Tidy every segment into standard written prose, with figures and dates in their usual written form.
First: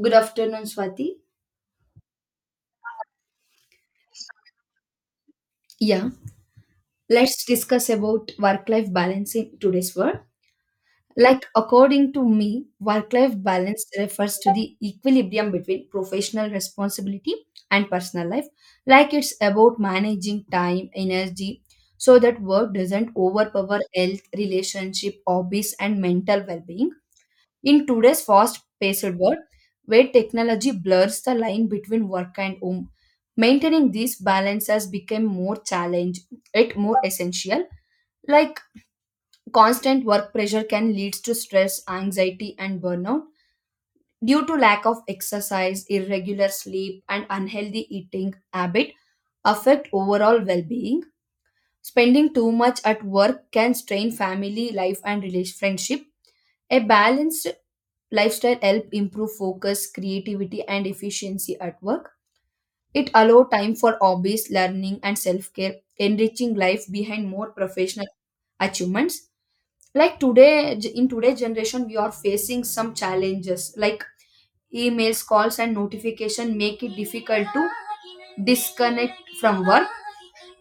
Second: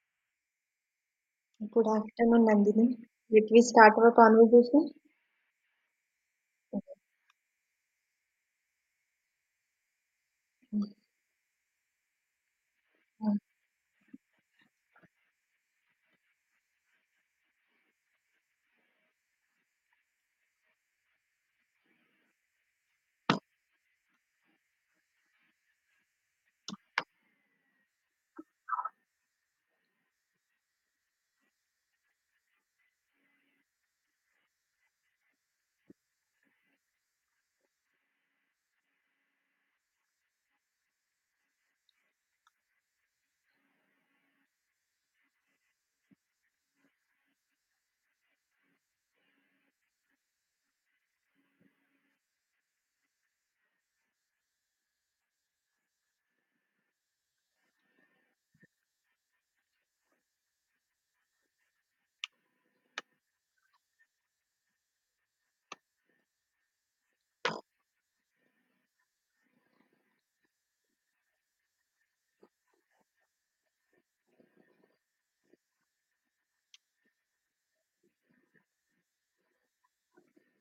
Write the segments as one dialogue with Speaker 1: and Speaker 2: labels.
Speaker 1: Good afternoon, Swati.
Speaker 2: Good afternoon, Nandini. Did we start our conversation?
Speaker 1: Yeah. Let's discuss about work-life balance in today's world. Like according to me, work-life balance refers to the equilibrium between professional responsibility and personal life. Like it's about managing time, energy, so that work doesn't overpower health, relationship, hobbies, and mental well-being. In today's fast paced world, where technology blurs the line between work and home, maintaining this balance has become more challenge, yet more essential. Like constant work pressure can lead to stress, anxiety, and burnout due to lack of exercise, irregular sleep, and unhealthy eating habit affect overall well-being. Spending too much at work can strain family life and relation friendship. A balanced lifestyle help improve focus, creativity, and efficiency at work. It allow time for hobbies, learning, and self care, enriching life behind more professional achievements. Like today, in today's generation, we are facing some challenges like emails, calls, and notification make it difficult to disconnect from work.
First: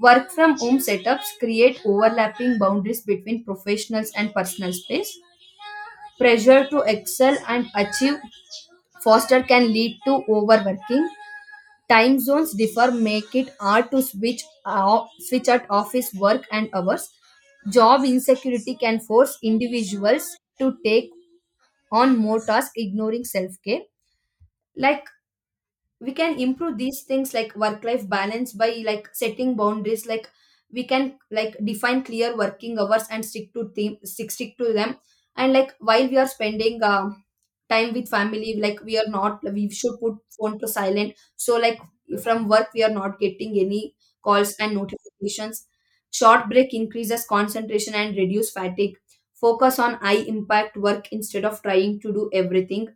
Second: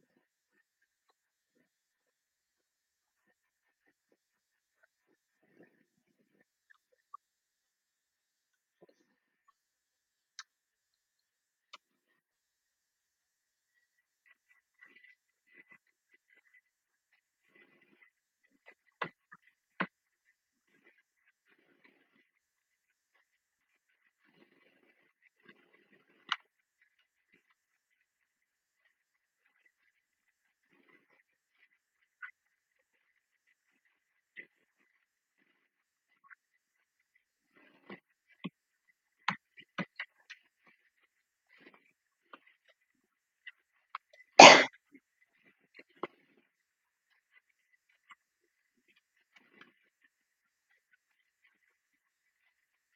Speaker 1: Work from home setups create overlapping boundaries between professionals and personal space. Pressure to excel and achieve foster can lead to overworking. Time zones differ, make it hard to switch off switch at office work and hours. Job insecurity can force individuals to take on more tasks, ignoring self care. Like we can improve these things like work life balance by like setting boundaries, like we can like define clear working hours and stick to them. And like while we are spending time with family, like we are not, we should put phone to silent, so like from work we are not getting any calls and notifications. Short break increases concentration and reduce fatigue. Focus on high impact work instead of trying to do everything.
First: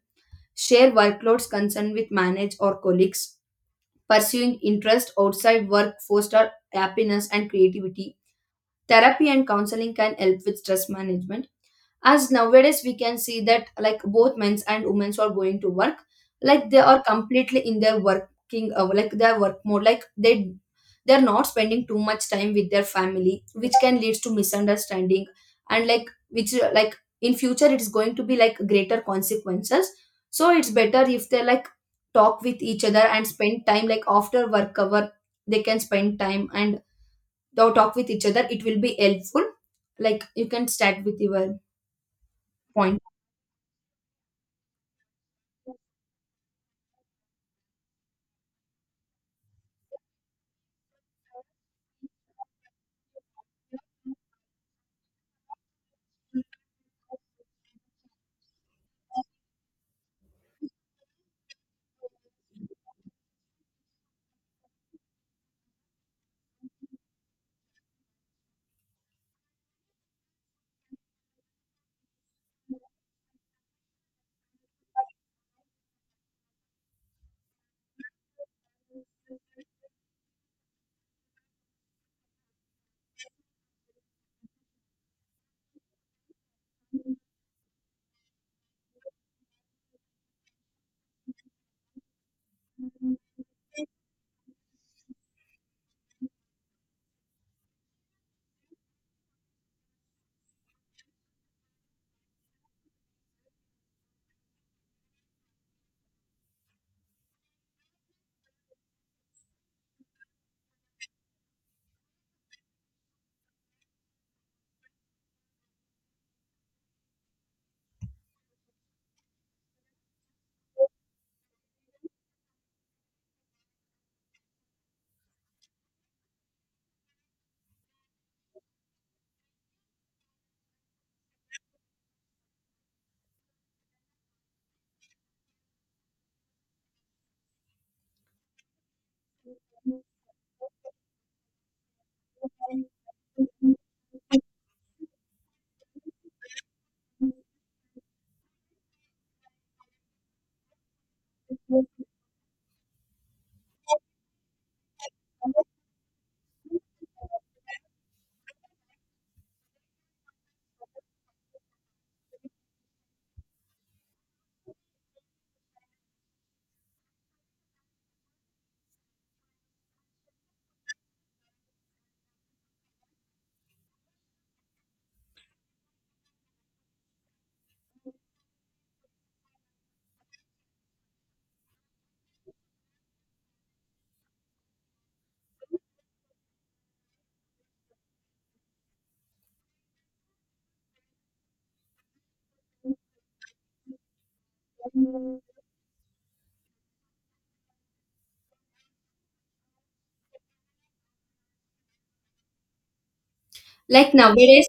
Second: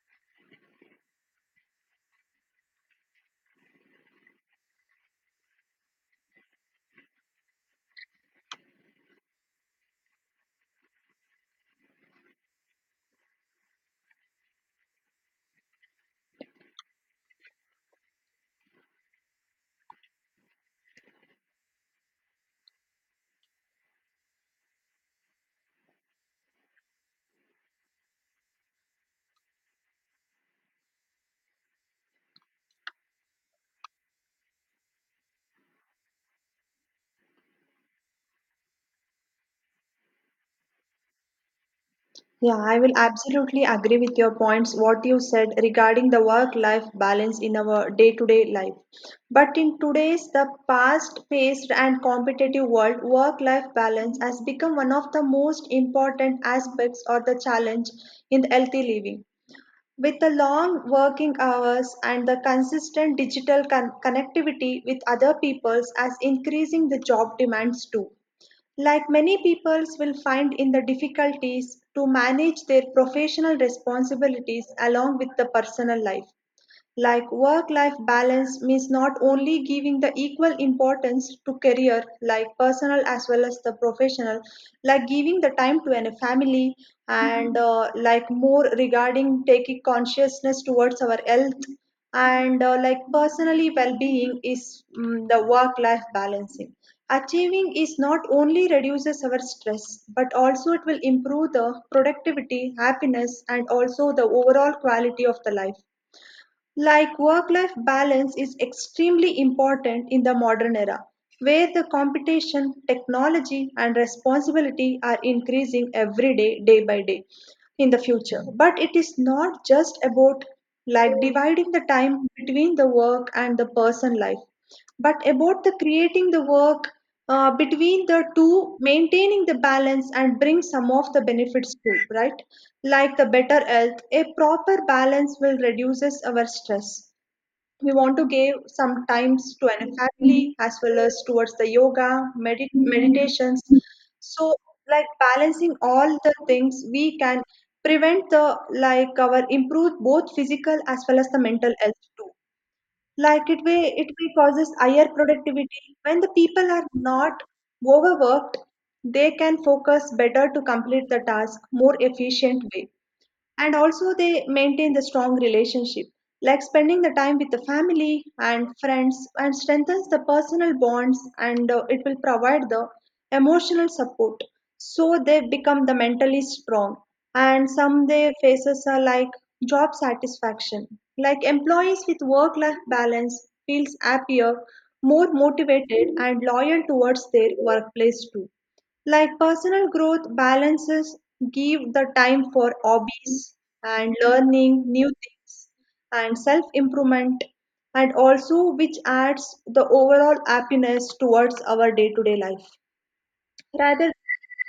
Speaker 1: Share workloads concerned with manage or colleagues. Pursuing interest outside work foster happiness and creativity. Therapy and counseling can help with stress management. As nowadays we can see that like both men's and women's are going to work, like they are completely in their working, like their work mode, like they're not spending too much time with their family, which can lead to misunderstanding, and like which, like in future it's going to be like greater consequences. So it's better if they like talk with each other and spend time, like after work hour they can spend time and they'll talk with each other, it will be helpful. Like you can start with your
Speaker 2: Yeah, I will
Speaker 1: point.
Speaker 2: absolutely agree with your points, what you said regarding the work-life balance in our day-to-day life. But in today's the fast-paced and competitive world, work-life balance has become one of the most important aspects or the challenge in the healthy living. With the long working hours and the consistent digital connectivity with other peoples as increasing the job demands too. Like many peoples will find in the difficulties to manage their professional responsibilities along with the personal life. Like work-life balance means not only giving the equal importance to career, like personal as well as the professional, like giving the time to a family and like more regarding taking consciousness towards our health and like personally well-being is the work-life balancing. Achieving is not only reduces our stress, but also it will improve the productivity, happiness, and also the overall quality of the life, like work-life balance is extremely important in the modern era, where the competition, technology, and responsibility are increasing every day, day by day in the future. But it is not just about like dividing the time between the work and the person life, but about the creating the work between the two maintaining the balance and bring some of the benefits too, right, like the better health. A proper balance will reduces our stress. We want to give some times to an family as well as towards the yoga meditations. So like balancing all the things, we can prevent the like our improve both physical as well as the mental health too. Like it way it will causes higher productivity when the people are not overworked, they can focus better to complete the task more efficient way, and also they maintain the strong relationship, like spending the time with the family and friends, and strengthens the personal bonds, and it will provide the emotional support, so they become the mentally strong. And some their faces are like job satisfaction, like employees with work life balance feels happier, more motivated, and loyal towards their workplace too. Like personal growth, balances give the time for hobbies and learning new things and self improvement, and also which adds the overall happiness towards our day to day life. Rather,
Speaker 1: Like nowadays,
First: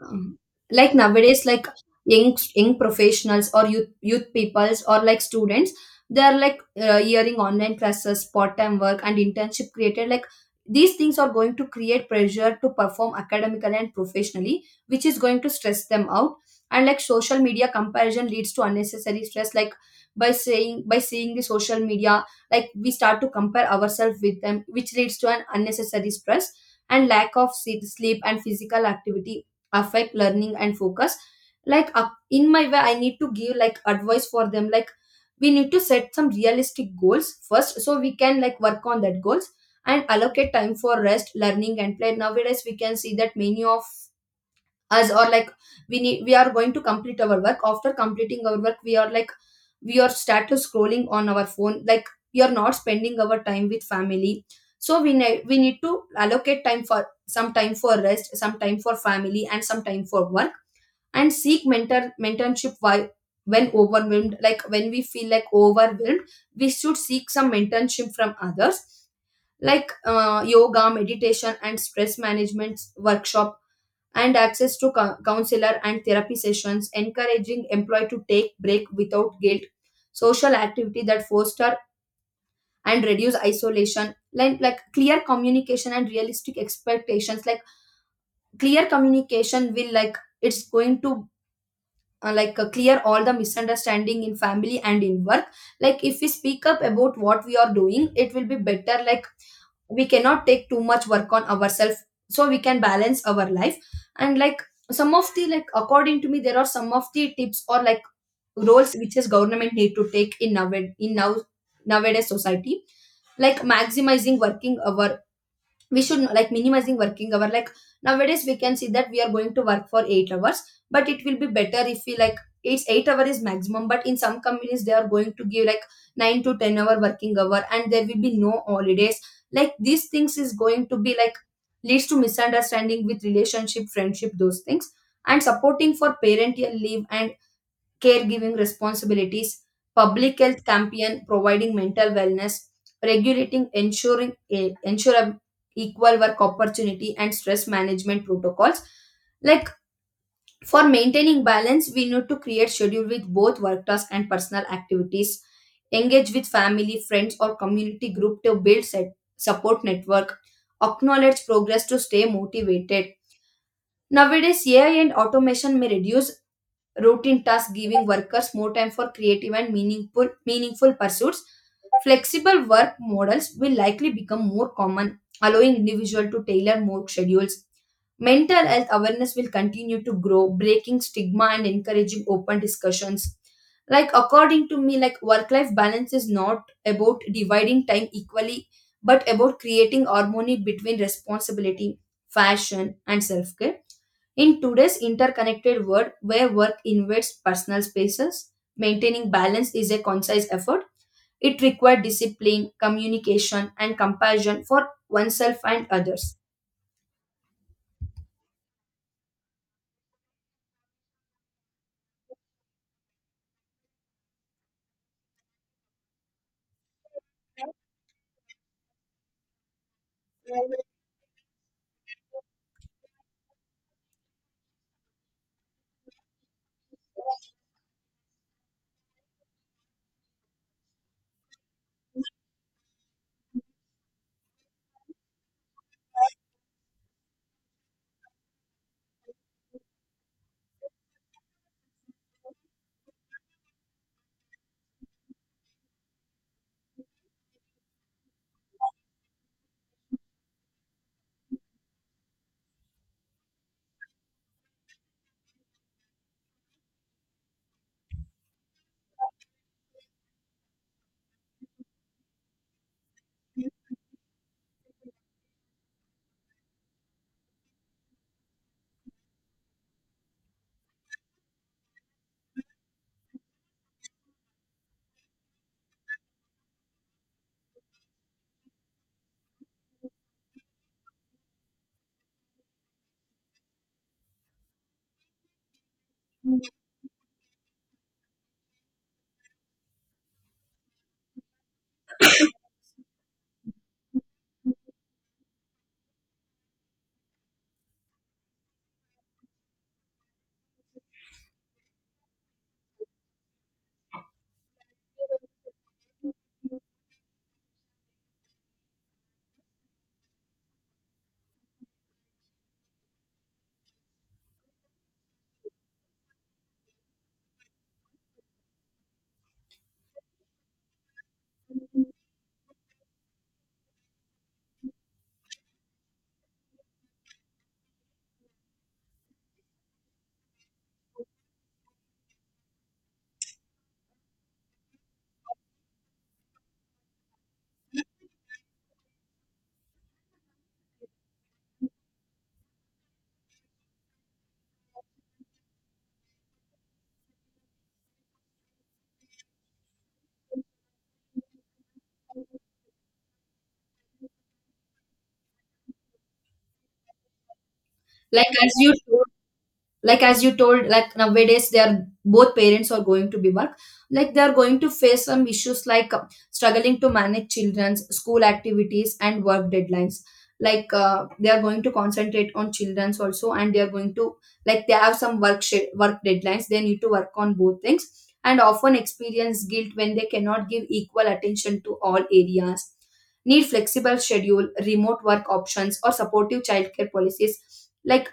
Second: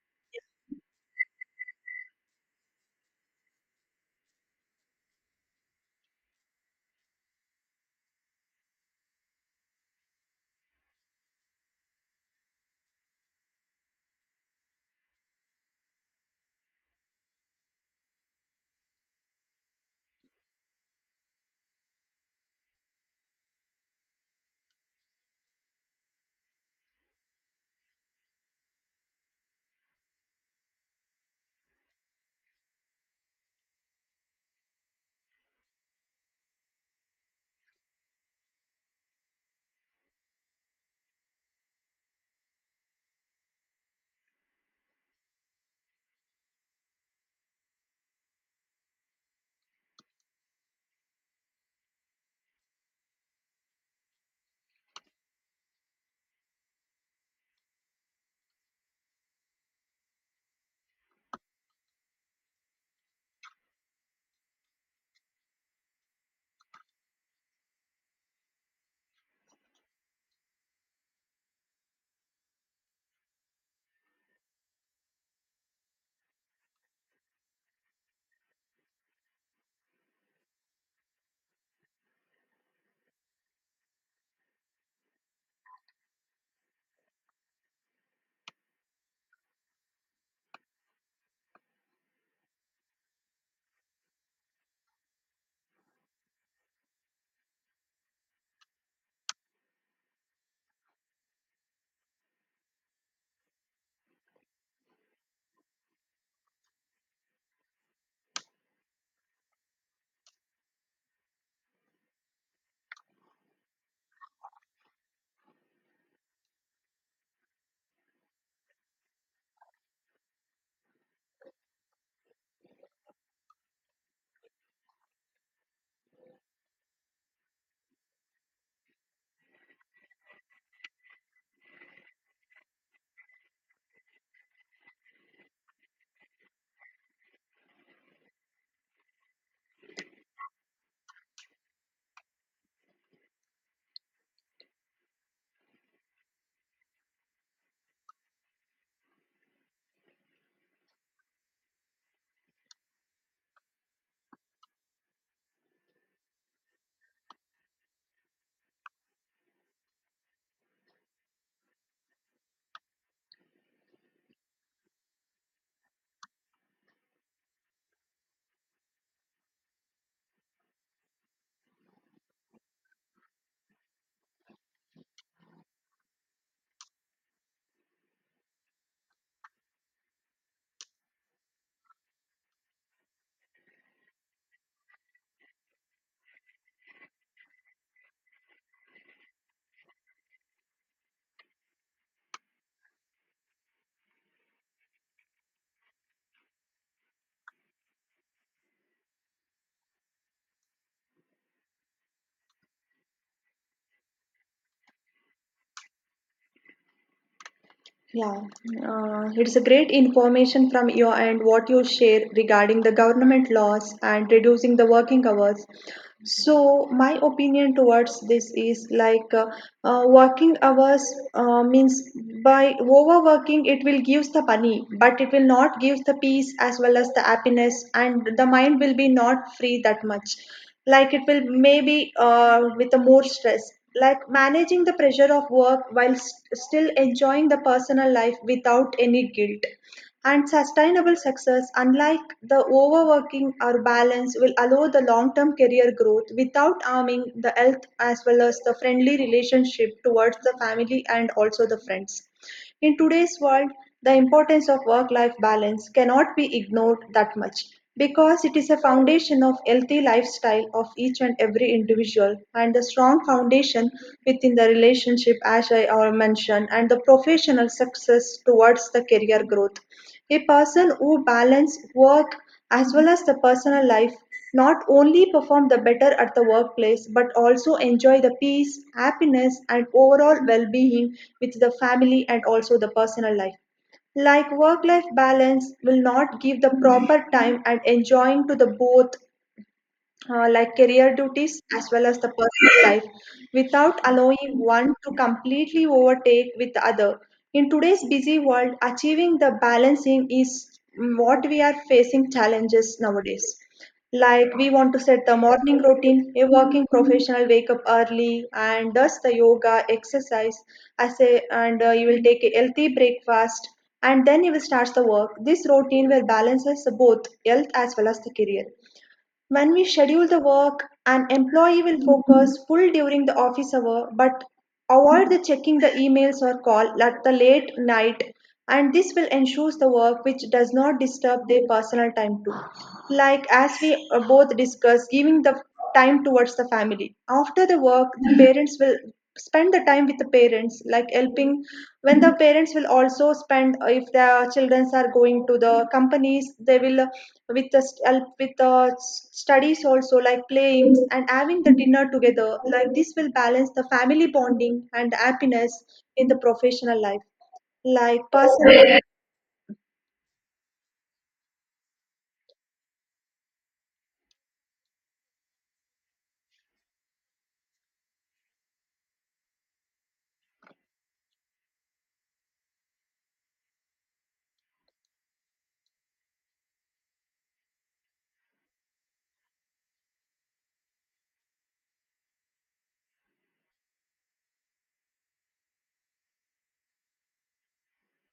Speaker 1: um, like young professionals or youth peoples or like students, they are like hearing online classes, part time work and internship created, like these things are going to create pressure to perform academically and professionally, which is going to stress them out. And like social media comparison leads to unnecessary stress, like by seeing the social media, like we start to compare ourselves with them, which leads to an unnecessary stress. And lack of sleep and physical activity affect learning and focus. Like up in my way I need to give like advice for them, like we need to set some realistic goals first, so we can like work on that goals, and allocate time for rest, learning, and play. Nowadays we can see that many of us, or like we are going to complete our work. After completing our work, we are start to scrolling on our phone, like we are not spending our time with family. So we need to allocate time for some time for rest, some time for family, and some time for work. And seek mentorship while when overwhelmed, like when we feel like overwhelmed, we should seek some mentorship from others, like yoga meditation and stress management workshop, and access to counselor and therapy sessions, encouraging employee to take break without guilt. Social activity that foster and reduce isolation, like clear communication and realistic expectations. Like clear communication will, like it's going to, like clear all the misunderstanding in family and in work. Like if we speak up about what we are doing it will be better, like we cannot take too much work on ourselves, so we can balance our life. And like some of the, like according to me there are some of the tips or like roles which is government need to take in nowadays society. Like maximizing working hour, we should like minimizing working hour, like nowadays we can see that we are going to work for 8 hours, but it will be better if we like it's 8 hour is maximum, but in some companies they are going to give like 9 to 10 hour working hour and there will be no holidays. Like these things is going to be like leads to misunderstanding with relationship friendship those things. And supporting for parental leave and caregiving responsibilities, public health campaign providing mental wellness, regulating ensure a equal work opportunity and stress management protocols. Like for maintaining balance, we need to create schedule with both work tasks and personal activities. Engage with family, friends, or community group to build set, support network. Acknowledge progress to stay motivated. Nowadays, AI and automation may reduce routine tasks, giving workers more time for creative and meaningful pursuits. Flexible work models will likely become more common, allowing individuals to tailor more schedules. Mental health awareness will continue to grow, breaking stigma and encouraging open discussions. Like according to me, like work life balance is not about dividing time equally, but about creating harmony between responsibility, fashion, and self care. In today's interconnected world where work invades personal spaces, maintaining balance is a conscious effort. It requires discipline, communication, and compassion for oneself and others.
Speaker 2: yeah, it's a great information from your end what you share regarding the government laws and reducing the working hours. So my opinion towards this is like working hours means, by overworking it will gives the money, but it will not give the peace as well as the happiness, and the mind will be not free that much. Like it will maybe with the more stress. Like managing the pressure of work while still enjoying the personal life without any guilt, and sustainable success, unlike the overworking or balance, will allow the long-term career growth without harming the health as well as the friendly relationship towards the family and also the friends. In today's world, the importance of work life balance cannot be ignored that much, because it is a foundation of healthy lifestyle of each and every individual, and a strong foundation within the relationship as I already mentioned, and the professional success towards the career growth. A person who balance work as well as the personal life, not only perform the better at the workplace, but also enjoy the peace, happiness, and overall well being with the family and also the personal life. Like work life balance will not give the proper time and enjoying to the both, like career duties as well as the personal life, without allowing one to completely overtake with the other. In today's busy world, achieving the balancing is what we are facing challenges nowadays. Like we want to set the morning routine, a working professional wake up early and does the yoga exercise, as a, and you will take a healthy breakfast and then you will start the work. This routine will balance both health as well as the career. When we schedule the work, an employee will focus full during the office hour, but avoid the checking the emails or call at the late night, and this will ensure the work which does not disturb their personal time too. Like as we both discussed, giving the time towards the family. After the work, the parents will spend the time with the parents, like helping. When the parents will also spend, if their children are going to the companies, they will with the help with the studies also, like playing and having the dinner together. Like this will balance the family bonding and happiness in the professional life. Like
Speaker 1: Like as you
Speaker 2: personally.
Speaker 1: like as you told, like nowadays they are, both parents are going to be work. Like they are going to face some issues like struggling to manage children's school activities and work deadlines. Like they are going to concentrate on children's also, and they are going to like they have some work deadlines, they need to work on both things, and often experience guilt when they cannot give equal attention to all areas. Need flexible schedule, remote work options or supportive childcare policies. Like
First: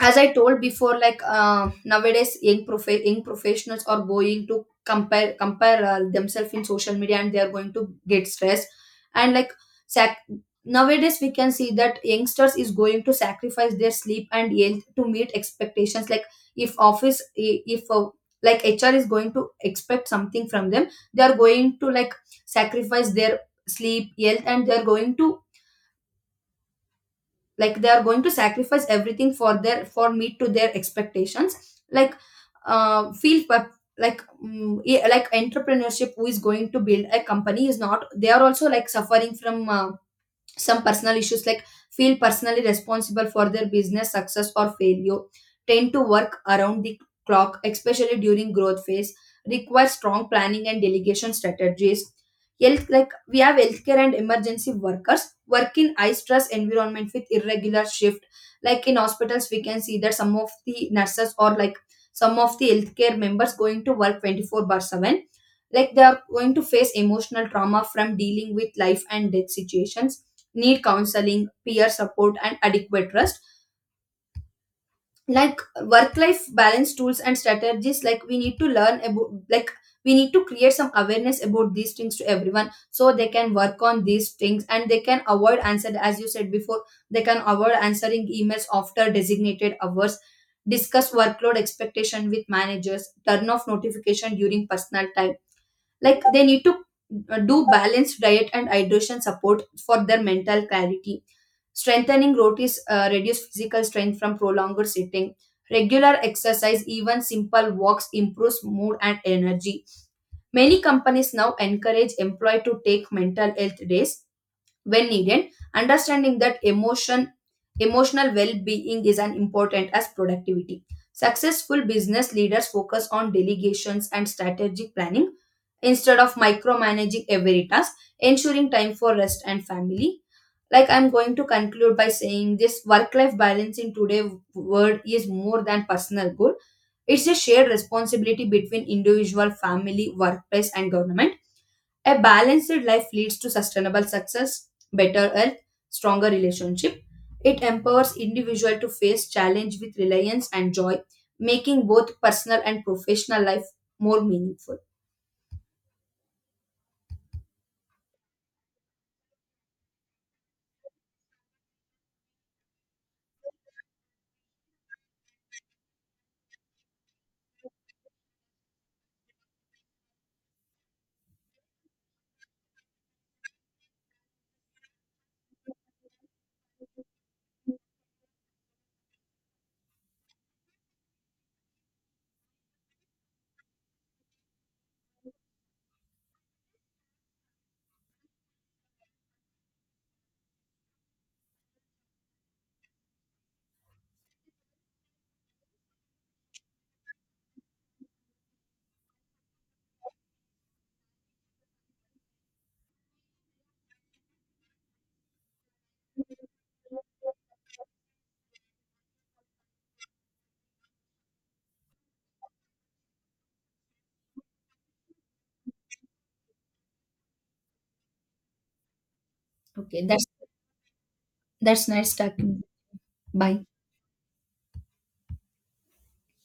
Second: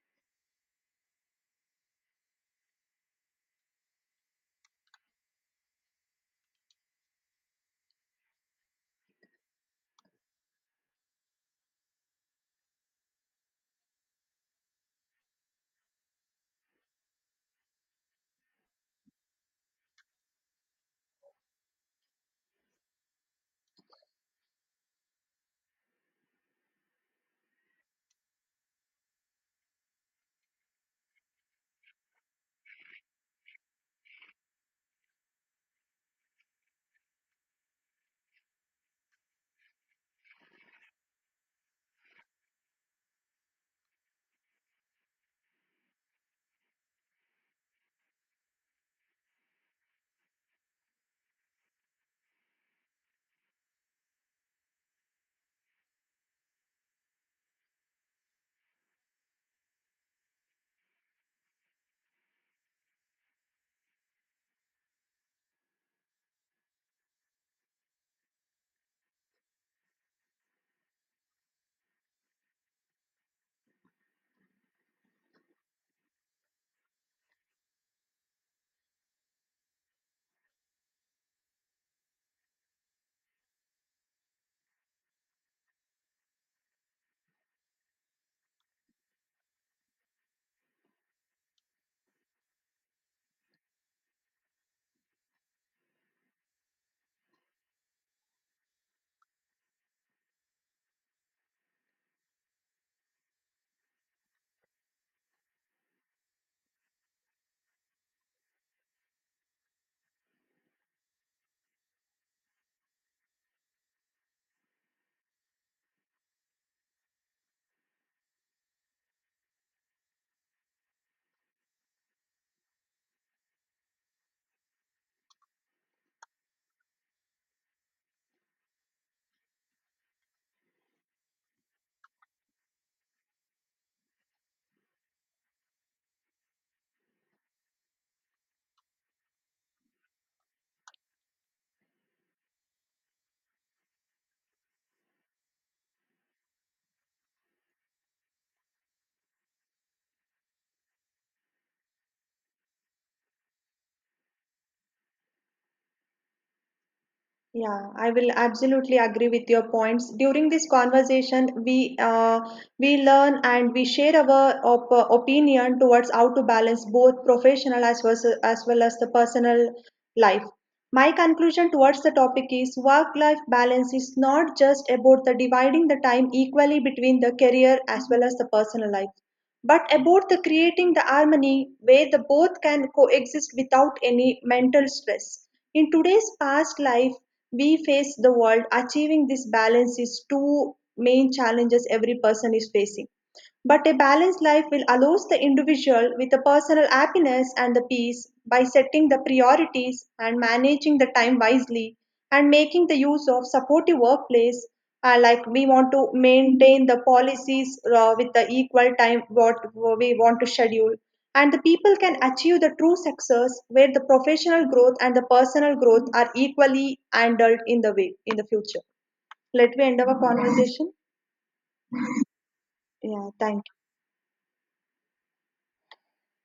Speaker 1: as I told before, like nowadays young professionals are going to compare themselves in social media and they are going to get stressed. And like sac- nowadays we can see that youngsters is going to sacrifice their sleep and health to meet expectations, like if like HR is going to expect something from them. They are going to like sacrifice their sleep health, and they are going to like they are going to sacrifice everything for meet to their expectations. Like feel pep- like mm, yeah, like entrepreneurship who is going to build a company is not. They are also like suffering from some personal issues, like feel personally responsible for their business success or failure, tend to work around the clock, especially during growth phase, require strong planning and delegation strategies. Health, like we have healthcare and emergency workers work in high stress environment with irregular shift. Like in hospitals we can see that some of the nurses, or like some of the healthcare members going to work 24/7. Like they are going to face emotional trauma from dealing with life and death situations. Need counseling, peer support, and adequate rest. Like work life balance tools and strategies, like we need to learn about, like, we need to create some awareness about these things to everyone, so they can work on these things, and they can avoid answer, as you said before, they can avoid answering emails after designated hours. Discuss workload expectation with managers, turn off notification during personal time. Like they need to do balanced diet and hydration support for their mental clarity. Strengthening rotates, reduce physical strength from prolonged sitting. Regular exercise, even simple walks, improves mood and energy. Many companies now encourage employee to take mental health days when needed, understanding that emotional well-being is as important as productivity. Successful business leaders focus on delegations and strategic planning instead of micromanaging every task, ensuring time for rest and family. Like I'm going to conclude by saying this work life balance in today's world is more than personal goal, it's a shared responsibility between individual, family, workplace and government. A balanced life leads to sustainable success, better health, stronger relationship. It empowers individual to face challenge with reliance and joy, making both personal and professional life more meaningful.
Speaker 2: Yeah, I will absolutely agree with your points. During this conversation, we learn and we share our opinion towards how to balance both professional as well as the personal life. My conclusion towards the topic is work-life balance is not just about the dividing the time equally between the career as well as the personal life, but about the creating the harmony where the both can coexist without any mental stress. In today's fast life, we face the world, achieving this balance is two main challenges every person is facing. But a balanced life will allows the individual with the personal happiness and the peace by setting the priorities and managing the time wisely and making the use of supportive workplace. Like we want to maintain the policies with the equal time what we want to schedule, and the people can achieve the true success where the professional growth and the personal growth are equally handled in the way in the future. Let me end
Speaker 1: Okay,
Speaker 2: our
Speaker 1: that's
Speaker 2: conversation.
Speaker 1: that's nice talking.
Speaker 2: Yeah, thank
Speaker 1: Bye.
Speaker 2: you.